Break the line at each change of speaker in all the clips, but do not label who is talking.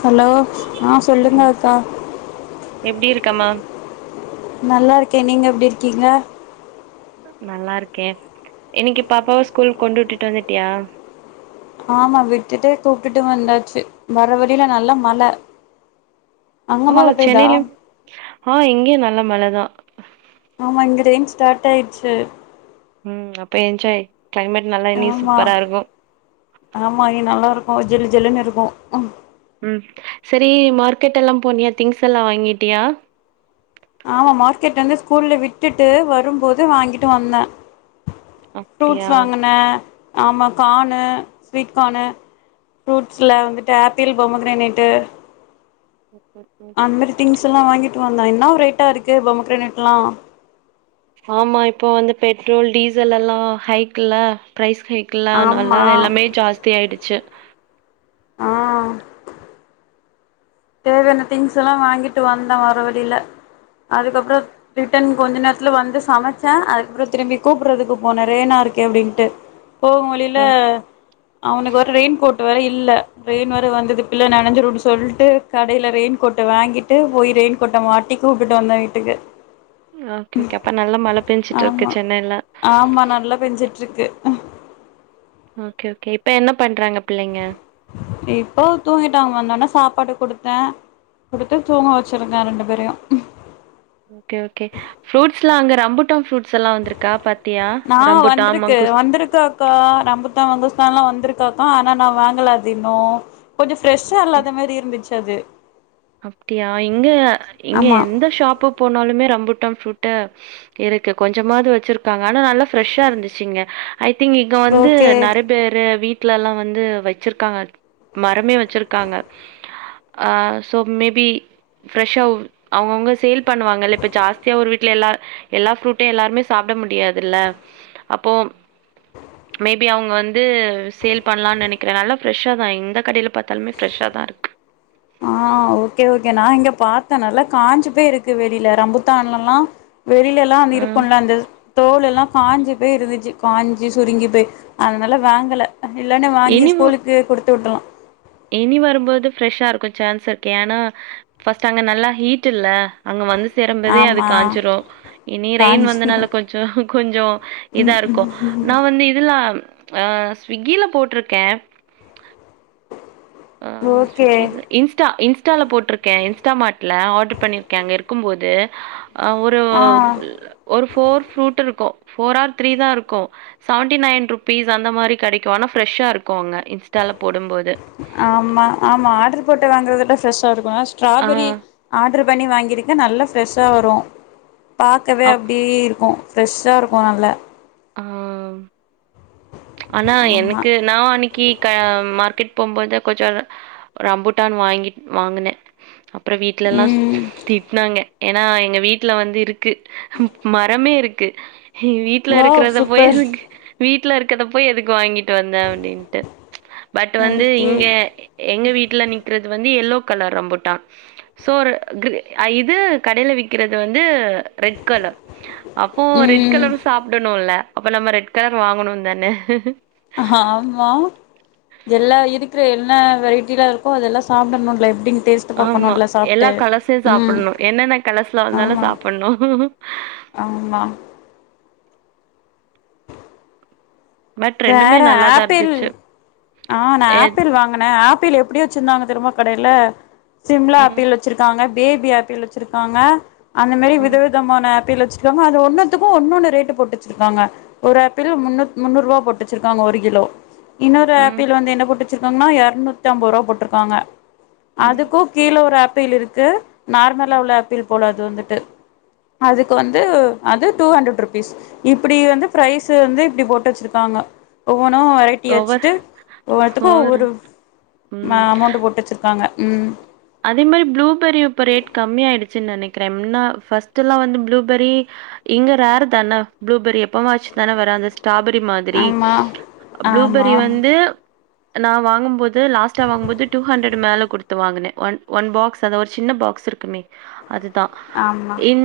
Hello ஆஹ் சொல்லுங்க
ம்
அக்கா
எப்டி இருக்கம்மா
நல்லாருக்கேன் நீங்க எப்படி இருக்கீங்க
நல்லா இருக்கேன் இன்னைக்கு பாப்பாவ ஸ்கூல் கொண்டுட்டுட்டு வந்துட்டியா
ஆமா விட்டுட்டு கூப்டுட்டு வந்தாச்சு வர வழில நல்லா மழ அங்க மழ பெய்தா
ஆஹ் எங்கேயும் நல்ல மழதான்
ஆமா இங்க ரெயின் ஸ்டார்ட் ஆயிட்ச்சு
உம் அப்ப என்ஜாய் கிளைமேட் நல்லா இனி
ஆமா
சூப்பரா இருக்கு
ஓஹ் ஜிலு ஜிலுன்னு இருக்கு
ம் சரி மார்க்கெட் எல்லா போனியா திங்ஸ் எல்லா வாங்கிட்டியா
ஆமா மார்க்கெட் வந்து ஸ்கூல்ல விட்டுட்டு வரும்போது வாங்கிட்டு வந்தேன் ஃப்ரூட்ஸ்
அப்டியா
வாங்குனே ஆமாம் கான்னு ஸ்வீட் கான்னு ஃப்ரூட்ஸ் ல வந்துட்டு ஆப்பிள் பொமகிரனைட்
ம்.
அந்திர திங்ஸ் வாங்கிட்டு வந்தான் என்ன ரேட்டா இருக்கு பொமகிரேட்லாம்
ஆமா இப்போ வந்து பெட்ரோல் டீசல் எல்லாம் ஹைக்ல்ல ப்ரைஸ் சைக்கிள்லாம்
ஆமா
நல்லா எல்லாமே ஜாஸ்தி ஆயிடுச்சு
ஆஹ் தேவையான திங்ஸ்ல்லாம் வாங்கிட்டு வந்தேன் வர வழில அதுக்கப்புறம் ரிட்டன் கொஞ்ச நேரத்துல வந்து சமைச்சேன் அதுக்கப்புறம் திரும்பி கூப்பிறதுக்கு போனே ரெய்னா இருக்கே அப்படின்னுட்டு போகும் வழியில
ம்
அவனுக்கு வேற ரெயின்கோட் வேற இல்ல ரெயின் வேற வந்தது பிள்ள நெனைஞ்சிடும்னு சொல்ட்டு கடையில ரெயின்கோட்ட வாங்கிட்டு போய் ரெயின்கோட்ட மாட்டி கூப்பிட்டு வந்தேன் வீட்டுக்கு
ஓகே ஓகே அப்ப நல்லா மழ பெஞ்சுட்டு இருக்கு
ஆமா
சென்னைல
ஆமா நல்லா பெஞ்சிட்ருக்கு
ஓகே ஓகே இப்ப என்ன பண்றாங்க பிள்ளைங்க
இப்போ தூங்கிட்டாங்க வந்தொன்ன சாப்பாடு கொடுத்தேன் கொடுத்து தூங்க வெச்சுருக்கெ ரெண்டு பேரையும்
ஓகே ஓகே ஃப்ரூட்ஸ்லாம் அங்க ரம்புட்டம் ஃப்ரூட்ஸ்லாம் வந்திருக்கா பா
ஆன் வந்திருக்கு வந்திருக்க அக்கா ரம்பு ரங்குஸ்தான்லாம் வந்திருக்காக்கா ஆனா நான் வாங்கல அது இன்னும் கொஞ்சம் பிரெஷ்ஷா இல்லாதமாரி இருந்துச்சு அது
அப்படியா இங்க இங்க
ஆமா
எந்த ஷாப்பு போனாலுமே ரம்பூட்டாம் ஃபுருட் இருக்கு கொஞ்சமாவது வெச்சிருக்காங்க ஆனா நல்லா ஃப்ரெஷ்ஷா இருந்துச்சு இங்க ஐ திங்க் இங்க வந்து
ஓகே
நெறய பேர் வீட் வீட்லலாம் வந்து வெச்சிருக்காங்க மரமே வெச்சிருக்காங்க ஆஹ் ஸோ மேபி ஃப்ரெஷ்ஷாக அவங்கவுங்க சேல் பண்ணுவாங்கல இப்ப ஜாஸ்திய ஒரு வீட்டு வீல எல்ல எல்லா ஃப்ரூட்டும் எல்லாருமே சாப்பிட முடியாதுல்ல அப்போ மேபி அவங்க வந்து சேல் பண்ணலாம்னு நெனைக்கிறே நால்ல ஃப்ரெஷ்ஷா தான் எந்த கடையில பாத்தாலுமே ஃப்ரெஷ்ஷா தான் இருக்கு
ஆஹ் ஓகே ஓகே நான் இங்க பாத்தேன் நல்லா வேல காஞ்சு போய் இருக்கு வெளியிலலா ரம்புத்தான்லல்லாம் வெளியில எல்லாம்
ம்.
இருக்கும்ல அந்த தோல எல்லாம் காஞ்சு போய் இருந்துச்சு காஞ்சி சுருங்கி போய் அதனால வாங்கல இல்லன்னே வாங்கி
இனி மு
ஸ்கூலுக்கு குடுத்து விட்டுற்லாம்
இனி வரும்போது ஃப்ரெஷ்ஷா இருக்கும் ஷான்ஸ் இருக்கு ஏன்னா ஃபர்ஸ்ட் அங்க நல்லா ஹீட் இல்ல அங்க வந்து தெறம்சதே அது
ஆமா
காஞ்சிரும் இனி ரெயின்
காஞ்சு
வந்தனால கொஞ்சோ கொஞ்சோ இதா இருக்கோ நா வந்து இதுலான் ஆஹ் ஸ்விக்கில போட்டிருக்கே ஆஹ்
ஓகே
சுவிக்கில இன்ஸ்டா இன்ஸ் இன்ஸ்டால போட்டிருக்கே இன்ஸ்டா மார்ட்ல ஆர்டர் பண்ணிருக்கே அங்க இருக்கும் போது அ ஒரு
ஆ
ஒரு ஃபோர் ஃரூட் இருக் கு ஃபோர் ஆர் த்ரீ தா இருக்கோ சவண்டி நைன் ருபீஸ் அந்த மாரி கெடைக்கொ ஆனா பிரெஷ்ஷா இருக்கோ அங்க இன்ஸ்டாலப்
ஆமா ஆமா ஆடர் போட்டு வாங்கறதுல ஃப்ரெஷ்ஷா இருக் ப்ப
ஆ
ஸ்டாபெரி ஆட் ஆட்ரு பண்ணி வாங்கியிருக்க நல்லா ஃப்ரெஷ்ஷா வரு பாக்கவே
அப்
அப்டி இருக்கு ஃப்ரெஷ்ஷா இருக்கு நல்ல
ஆ ஆனா எனக்கு நா அன்னக்கி க மார்க்கெட் போம் போது கொஞ்சோ ஒரு அம்புட்டான் வாங்கிட் வாங்குனே அப்றோ வீட்லலா
ம்
திட்டினாங்க ஏனா எங்க வீட்டுல வந்து இருக்கு மரமே இருக்கு வீட்டுல
வாவ்
இருக்குறத போய்
சூப்பர்
வீட் ட்லருக் க்கத போய் எதுக்கு வாங்கிட் வந்த அப்டின்டு பட் வந்து
ஓகே
இங்க எங்க வீட்டுல நிக்றது வந்து எல்லோ கலர் ரம்புட்டா சோ ஒரு இது கடையில விக்றது வந்து ரெட் கலர் அப்போ ரெட்
ம்
கலரு சாப்டணுல்ல அப்ப நம்ம ரெட் கலர் வாங்கணோ தானே
ஆமா எல்லா இருக்கிற எல்ல வெரைடிலருக்கோ அதெல்லா சாப்டணுல எப்டின்
ஆமா எல்லா கலர்சையு
ம்
சாப்புட்னு என்னென்ன கலர்ஸ்ல வந்தாலு
ஆமா
சாப்புட்னு
ஆமா
பட் ரெண்டுமே
வேற
நல்லாதா
ஆப்பிள்
இருந்துச்சு
ஆ நா ஆப்பிள் வாங்கனே ஆப்பிள் எப் எப்டி வச்சுருந்தாங்க தெரிமா கடைல சிம்லா
ம்,
ஆப்பிள் வச்சிருக்காங்க பேபி ஆப்பிள் வச்சிருக்காங்க அந்த மாரி
ம்,
விதவிதமான ஆப் ஆப்பிள் வச்சிருக்காங்க அது ஒன்னத்துக்கு ஒன்னொன்னு ரெட்டு போட்டு வச்சிருக்காங்க ஒரு ஆப்பிள் முன்னூத் முன்னூரூபா போட்டுவச்சிருக்காங்க ஒரு கிலோ இன்னொரு
ம்,
ஆப்பிள் வந்து என்ன போட்டு சிருக்காங்கன்னா இருநூத்தி ஐம்பது ரூபா போட்ருக்காங்க
ம்,
அதுக்கும் கீழ ஒரு ஆப் பிள் இருக்கு நார்மலா
ம்.
உள்ள ஆப்பிள் போலா அது து வந்துட்டு அதுக்கு வந்து அது டூ ஹண்டரட் ருபீஸ் இப்டி வந்து பிரைஸ் வந்து இப்டி போட்டு வச்சிருக்க காங்க ஓ ஒவ்வொன்னு வெரைட்டி
ஓவர்
வச்சுட்டு ஒவ்வொத்துக்கு
ஓவர்
ஒவ்வொரு
ம்.
அமௌண்ட போட்டு வச்சிருக்காங்க உம்
அதே மாரி ப்ளூபெரி இப்ப ரேட் கம்மிய ஆயிடுச்சன்னு நெனைக்கிறே முன்ன ப்ஸ்ட்டு எல்லாம வந்து ப்ளூபர்ரி இங்க ரேர்றதானா ப்ளூபெரி எப்பமா வச்சு தான வர அந்த ஸ்ட்ராபெரி மாதிரி
ஆமா ஆமா
ப்ளூபெரி வந்து நா வாங்கும்போது லாஸ்ட்டா வாங்கும்போது டூ ஹண்ட்ரட் மேல கொடுத்து வாங்கினே ஒன் ஒன் பாக்ஸ் அத ஒரு சின்ன பாக்ஸ் இருக்குமே அதுதா
ஆமா
இன்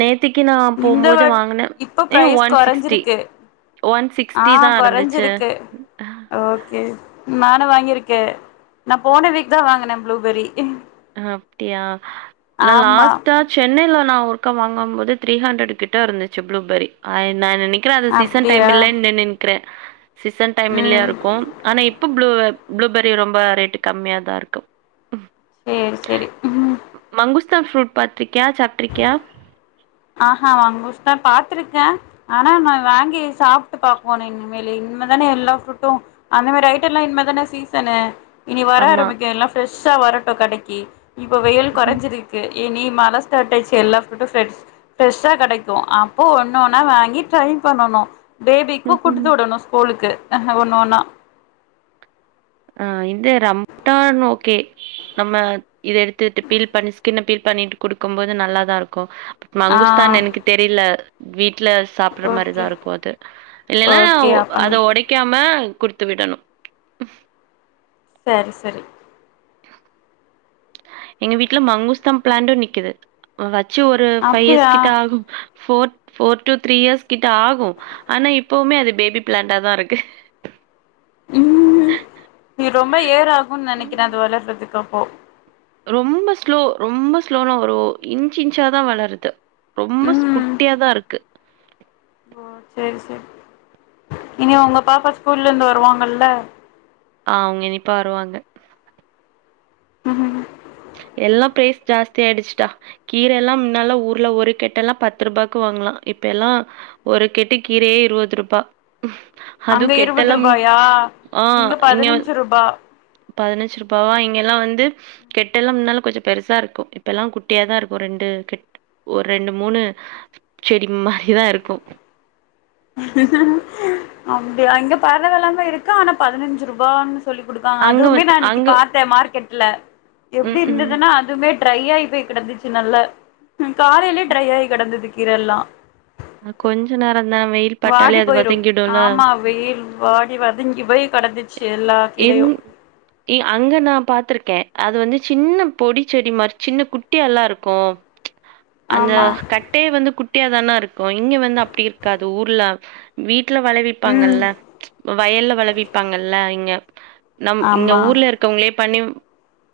நே த்தைக்கு நா
இந்த
போம்போது
வாட்
வாங்கினே
இப்ப
ஏ
ப்ரைஸ்
ஒன் சிக்ஸ்டி
கொறஞ்சிருக்கு
ஒன்
ஆ
சிக்ஸ்டி தா இருந்துச்சு
கொறஞ்சிருக்கு வாங்கிருக்கே நா போன வீக் தா வாங்கினே ப்ளூபெரி
அப்டியா நா
ஆமா
லாஸ்டா சென்னையில நா ஒருர்க்க வாங்கு போது த்ரீ ஹண்ட்ரட் கிட்ட இருந்துச்சு ப்ளூபர்ரி ஐந் நா நெனைக்கிற சீசன் டைம்
அப்டியா
இல்லனுன்னு க்கிற சீசன் டைம் இல்லயா
ம்
இருக்கு ஆனா இப் இப்ப ப்ளுவ ப்ளூபரி ரொம்ப ரேட்டு கம்மியாதா இருக்கு
சரி சரி உஹ்ம்
அங்குஸ்தா ஃப்ரூட் பாத்ருக்கியா சாப்ட்ருக்கியா
ஆஹ்ஹா அங்குஸ்தா பாத்திருக்க ஆனா நா வாங்கி சாப்ட்டு பாக்கோன்னு இனிமல இனிமதானே எல்லா ஃப்ரூட்டு அந்த மாதிரி ஐட்டல்லா இனிமதானே சீசனு இ நீ வர
ஆமா.
ஆரம்பிக்க எல்லா ப்ரஷ் உஷா வரட்டு கடைக்கு இப்போ வெயில் கொறைஞ்சிருக்கு ஏ நீ மலாஸ்ட ஆயச்ச எல்லா ஃட்டோஃண்ட்ஸ் ஃப்ரெஷ்ஷா கெடைக்கு அப்போ ஒண்ணு ஒன்னா வாங்கி ட்ரை பண்ணணு பேபிக்கு குடுத்து உடணு ஸ்கூலுக்கு ஆஹ ஒண்ண ஒண்ணா
ஆஹ் இந்த ரம்ட்டான் ஒகே நம்ம இத எடுத்துட்டு பீல் பண்ணி ஸ்கின் பீல் பண்ணிட்டு குடுக்கு போது நல்லாதாருக்கு
ஆ
மங்குஸ்தான் எனக்கு தெரியல வீட் வீட்ல சாப்பற
ஓகே
மாரிதா இருக்கு அது இல்லன்னா
ஓகே அப்ப
அத ஒடைக்காம குடுத்து விடணு
சரி சரி
எங்க வீட்டுல மங்குஸ்தா பிளாண்டு நிக்குது வச்ச ச்சு ஒரு ஃபைவ் இயர்ஸ்
அப்டியா
கிட்ட ஆகு four four to three years கிட்ட ஆகு ஆனா இப்பவுமே அது பேபி பிளாண்டாதா இருக்கு
உம் நீ ரொம்ப ஏற ஆகும்னு நெனைக்கிற அது வளர்றதுக்க போ
ரொம்ப ஸ்லோ ரொம்ப ஸ்லோன்ன ஒரு இன்ச் இன்ச்சா தா வளருது ரொம்ப
ம்
ஸ்குட்டியாதா இருக்கு.
ஓ செரி சேரி இனி உங்க பாப்பா ஸ்கூல்ல இருந்து வருவாங்கல்ல.
ஆஹ் அவுங்க இனி இப்ப வருவாங்க.
உஹம்ஹ
எல்லாம் பிரைஸ் ஜாஸ்திய ஆயிடுச்சுட்டா. கீர எல்லா முன்னல்ல ஊர்ல ஒரு கெட்டு எல்லா பத்து ரூபாக்கு வாங்கலா இப்ப எல்லா ஒரு கெட்டு கீரையே இருபது ரூபா.
அங்க
அதுவும்
இருவது
கெட்டலாம்
ரூபாயா
ஆஹ் இங்க
பதினஞ்சு ரூபா
பதினஞ்சு ரூபாவா இங்கெல்லாம் வந்து கெட் கெட் எல்லாம் முன்னெல்லா கொஞ்சோ பெருசா இருக்கோ இப்ப எல்லா குட்டியாதா இருக்கோ ரெண்டு கெட் ஒரு ரெண்டு மூணு செடி மாரிதா இருக்கோ
அப்டியா இங்க பரவால்லாம இருக்கு ஆனா பதினஞ்சு ரூபான்னு ஸ் சொல்லி குடுக்காங்க.
அங்க
அதுமே
வந்து
நா இன்னிக்கு
அங்க
பாத்தே மார்க்கெட் இல்ல எப்டி
ம் ம்
இருந்துன்னா அதுமே ட்ரை ஆகி போய் கிடந்துச்சு நல்ல காலையிலயே ட்ரை ஆகி கிடந்தது கீரல்லா
ம் கொஞ்ச நேரம்
வாடி போயிரும் ஆமா வெயில் வாடி வதங்கி போய் கடந்து
இன் இ அங்க நான் பாத்ருக்கேன். அது வந்து சின்ன பொடி செடி மாரி சின்ன குட்டியால்லா இருக்கும் அந்த
ஆமா
கட்டைய வந்து குட் ட்டியா தான இருக்கும் இங்க வந்து அப்டி இருக்காது. ஊர்ல வீட் வீட்ல
ம்
வளவிப்பாங்கல்ல வயல்ல வளவிப்பாங்கல்ல [unintelligible] நம் இங்க
ஆமா
ஊர்ல இருக்கவங்களே பண்ணி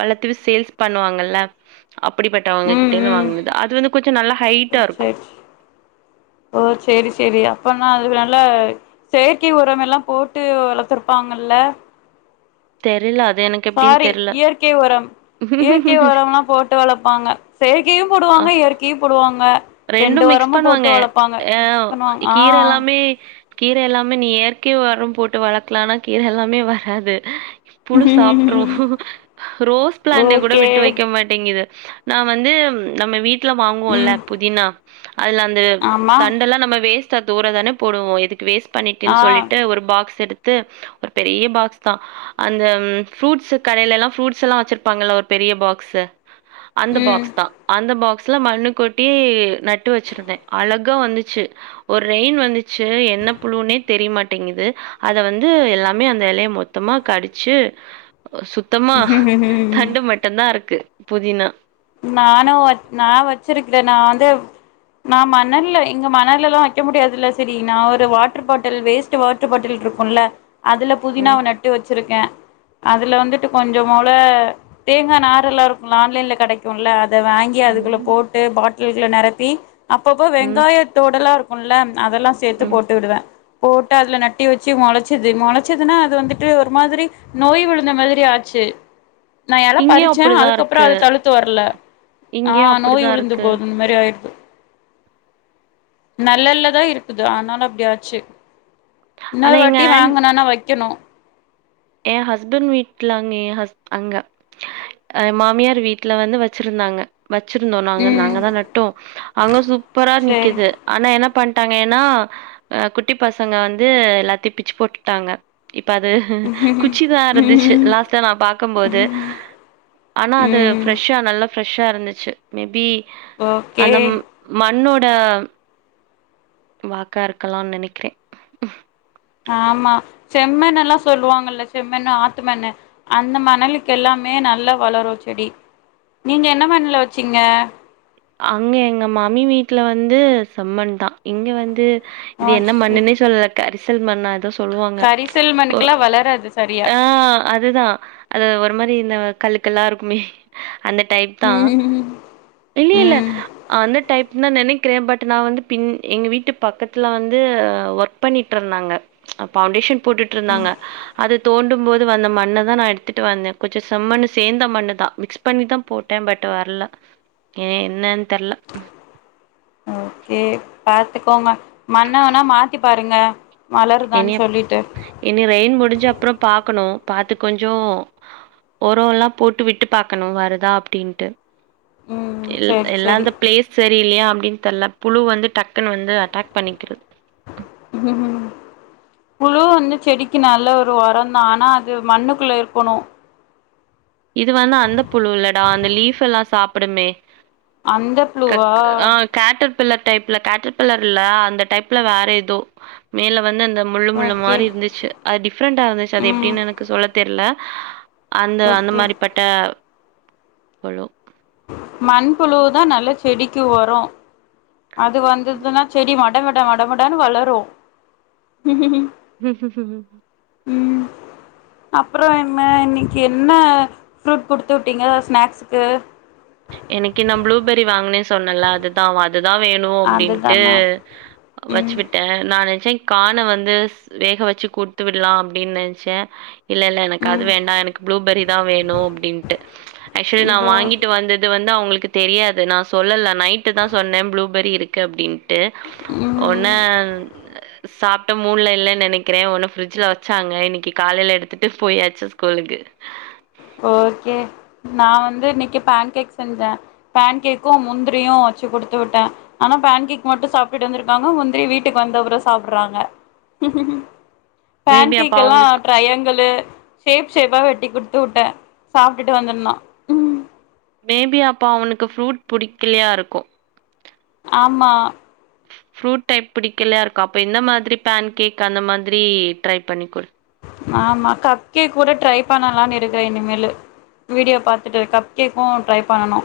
வளர்த்து சேல்ஸ் பண்ணுவாங்கல்ல அப்படிப்பட்ட அவங்க கிட்டே இருந்து வாங்கினது அது வந்து குச்ச நல்லா ஹைட்டா இருக்கும்.
சரி ஓ செரி செரி அப்ப னா அது நல்ல செயற்கை உரமெல்லாம் போட்டு வளர்த்துருப்பாங்கல்ல
தெரில அத்
சாரி இயற்கை உரம் இயற்கை உரம்லாம் போட்டு வளப்பாங்க செயற்கையும்
ஆ.
போடுவாங்க இயற்கையு போடுவாங்க ரெண்டு
ரெண்டும் மிக்ஸ்
உரமு போட்டு
பண்ணுவாங்க
வளப்பாங்க
அ
மிக்ஸ் பண்ணுவாங்க
கீர
ஆ
எல்லாமே கீர எல்லாமே நீ இயற்கை உரம் போட்டு வளக்கலானா கீர எல்லாமே வராது புழு சாப்பிட்டுரு ரோஸ் பிளாண்ட கூட
ஓகே
விட்டு வெக்க மாட்டேங்குது நா வந்து நம்ம வீ ட்ல வாங்குவோல்ல
ம்
[unintelligible] அதுல அந்த
ஆமா
தண்டல்லாம் நம்ம வேஸ்ட் டா தூர தானே போடுவோ இதுக்கு வேஸ் டு பண்ணிட்டுன்னு
ஆ
சொல்லிட்டு ஒரு பாக்ஸ் எடுத் து ஒரு பெரிய பாக்ஸ் தான் அந்த ஃப்ரூட்ஸ் கடேலேலாம் ஃப்ரூட்ஸ்ல்லாம் வச்சிருப்பாங்கல்ல ஒரு பெரிய பாக்ஸு அந்த
ம்
பாக்ஸ் தான் அந்த பாக்ஸ் ஸ்ல மண்ணு கொட் ட்டி நட்டு வச்சிருந்தேன் அழகா வந்துச்சு ஒரு ரெயின் வந்துச்சு என்ன புழுனே தெரியமாட்டேங்குது அத வந்து எல்லாமே அந்த இலைய மொத்தமா கடுச்சு சுத்தமா தண்டு மட்டும்தான் இருக் க்கு புதினா
நானும் நான் வச்சிருக்கிறேன் நான் வந்து நான் மணல்ல இங்க மணல்லல்லாம் வைக்க முடியாதுல்ல சரி நான் ஒரு water bottle waste water bottle இருக்கும்ல அதுல
ம்
புதினாவ நட்டு வச்சு சுருக்கேன் அதுல வந்துட்டு கொஞ்சம்போல தேங்கா நாறு எல்லாம் இருக்கும்ல ஆன்லைன்ல கெடைக் குல்ல அத வாங்கி அதுக்குள்ள
ம்
போட்டு பாட் டில்ல நெரப்பி அப்பப்ப
ம்
வெங்காய தோடெல்லா இருக் குள்ள அதல்லாம் சேத்து
ம்
போட்டு விடுவேன் போட்டு அதுல நட்டி வச்சு முளைச்சுது முளைச்சுதுன்னா அது வந்துட்டு ஒரு மாதிரி நோய் விழுந்த மாதிரி ஆச்சு நான் இல
இங்கேயு
பறிச்சேன்
அப்படிதா
அதுக்கப்புறம்
இருக்கு
அத தழு வர்ல
இங்கேயு
ஆஹ் நோய்
அப்படிதா
விழுந்து
இருக்கு
போது இந்த மாதிரி [unintelligible] நெலல்லதான் இருக்குது ஆனாலும் அப்டி ஆச்சு
ஆனா
இன்னொரு
எங்க
வாட்டி வாங்கனும்னா வைக்கணும்
என் ஹஸ்பண்ட் வீட்லாங்கே என் ஹஸ் அங்க என் மாமியார் வீட்ல வந்து வச்சிருந்தாங்க வச்சிருந்தோம் நாங்க
ம்
நாங்க தான் நட்டோம் அங்க சூப்பரா
சேரி
நி்க்கது ஆனா என்னா பண்ட்டாங்க ஏன்னா அஹ் குட்டி பசங்க வந்து எல்லாத்தையும் பிச்சு போட்டுட்டாங்க இப்ப அது குச்சி தான் இருந்துச்சு
ம்
லாஸ்டா நான் பாக்கும் போது ஆனா அது ஃபிரெஷ்ஷா நல்லா ஃப்ரெஷ்ஷா இருந்துச்சு மேபி
ஓகே
அந்த மண்ணோ ட வாக்கா இருக்கலானு நெனைக்கிறேன்
ஆமா செம்மண் எல்லாம் சொல்லுவாங்கல்ல செம்மண்ணு ஆத்துமண்ணு அந்த மணலுக்கெல்லாமே நல்லா வளரும் செடி நீங்க என்ன மண்ணுல வச்சீங்க
அங்க எங்க மாமி வீட்ல வந்து செம்மண் தான் இங்க வந்து
ஆ
இது என்ன
சேரி
மண்ணுன்னே சொல்லல கரி சொல்மா நா எதோ சொல்லுவாங்க
கரிசல் மண்ணுக்கெல்லா வளராது சரியா
ஆ அதுதா அது ஒரு மாரி இந்த கல்லு கல்லா இருக்குமே அந்த டைப் தா
ம்
இல்ல
ம்
அந்த டை நா நெனைக்குறே பட் நா வந்து பின் எங்க வீட்டு பக்கத்துல வந்து ஒர்க் பண்ணிட்டு இருந்தாங்க பவுண்டேஷன் போட்டுட்ருந்தாங்க அது தோண்டும் போது வந்த மண்னா தான் நான் எடுத்துட்டு வந்தேன் கொஞ்சம் செம்மண்ணு சேர்ந்த மண்ணுதா மிக்ஸ் பண்ணிதா போட்டேன் பட் வரல எ என்னன் தெர்ல
ஓகே பாத்துக்கோங்க மண்ண வேனா மாத்தி பாருங்க வளருதான்
இனிப்
சொல்லிட்டு
இனி ரெயின் முடிஞ்ச அப்புறம் பாக்கணோ பார்த்து கொஞ்சோ ஒரோலா போட்டு விட்டு பாக்கணோ வருதா அப்டின்ட்டு
ம்
எல்
சேரி
எல்லா
சேரி
அந்த பிளேஸ் சரி இல்லயா அப்பிடின்னு தெர்ல புழு வந்து டக்குன் வந்து அட்டாக் பண்ணிக்ருது
ம் புழு வந்து செடிக்கு நல்ல ஒரு ஒரோ தா ஆனா அது மண்ணுக்குள்ள இருக்கணோ
இது வந்து அந்த புழு இல்லடா அந்த லீஃபுலா சாப்பிடுமே
அந்த புழுவா
கக் ஆ கேட்டர் பில்லர் டைப்ல கேட்டர்பில்லர் இல்ல அந்த டைப்ல வேற ஏதோ மேல வந்து அந்த முள்ளு முள்ளு
ஓகே
மாரி இருந்துச்சு அது டிஃப்ரெண்டா இருந்துச்சு அது
ம்
எப்டின்னு எனக்கு சொல்ல தெர்ல அந்த அந்த
ஓகே
மாரி பட்ட பழோ
மண்புழுவுதா நல்ல செடிக்கு ஒரோ அது வந்துதுன்னா செடி மட் மட மட மடானு வளரோ
ம் ஹ்ம்ம்
ம் அப்ரோ என்ன இன்னிக்கு என்ன ஃப்ரூட் குடுத்து விட்டீங்க ஸ்நாக்ஸுக்கு
இன்னிக்கு நா ப்ளூபெரி வாங்குனே சொன்னல அதுதா அவ அதுதா வேணோ அப்டின்ட்டு
அதுதானா
வெச்சு
ம்
விட்டே நானு ஸ்வீட் கான வந்து வேக வெச்சு குடுத்து விடுலா அப்டின் நென்ச்சே இல்ல இல்ல எனக்கு அது
ம்
வேண்டா எனக்கு ப்ளூபெரி தா வேணோ அப்டின்ட்டு ஆக்சுவலி நா
இப்போ
வாங்கிட்டு வந்து வந்து அவுங்குளுக்கு தெரியாது நா சொல்லல நைட்டு தா சொன்ன ப்ளூபெரி இருக்கு அப்டின் ட்டு
ம்
ஓன்னு சாப்ட்ட மூட்ல இல்லன்னு நெனைக்கிறே ஒன்னு பிரிட்ஜ்ல வெச்சாங்க இன்னைக்கு காலைல எடுத்துட்டு போயாச்சு ஸ்கூலுக்கு
ஓகே நா வந்து இன்னைக்கு பேன் கேக் செஞ்சே பேன் கேக்கு முந்திரியு வச்சு குடுத்து விட்ட ஆனா பேன் கேக் மட்டு சாப்ட்டு வந்திருக்காங்க முந்திரி வீட்டுக்கு வந்தப்ரொ சாப்புட்றாங்க பேன்
மேபி அப்ப
கேக் எல்லா
அவங்களுக்கு
ட்ரையாங்களு ஷேப் ஷேப்பா வெட்டி குடுத் து விட்டே சாப்டுட்டு வந்துர்ணும் ம்ஹ்
மேபி அப்ப அவனுக்கு ஃப்ரூட் புடிக்லியா இருக்கு
ஆமா
ஃப்ரூட் டைப் புடிக்கலயா இருக்கு அப்ப இந்த மாத்ரி பேன் கேக் அந்த மாத்ரி ட்ரை பண்ணி குடு
ஆமா கப்கேக் கூட ட்ரை பண்ணலான்னு இருக்க இனிமேலு வீடியோ பாத்துட்டு கப்கேக்கு ட்ரை பண்ணணு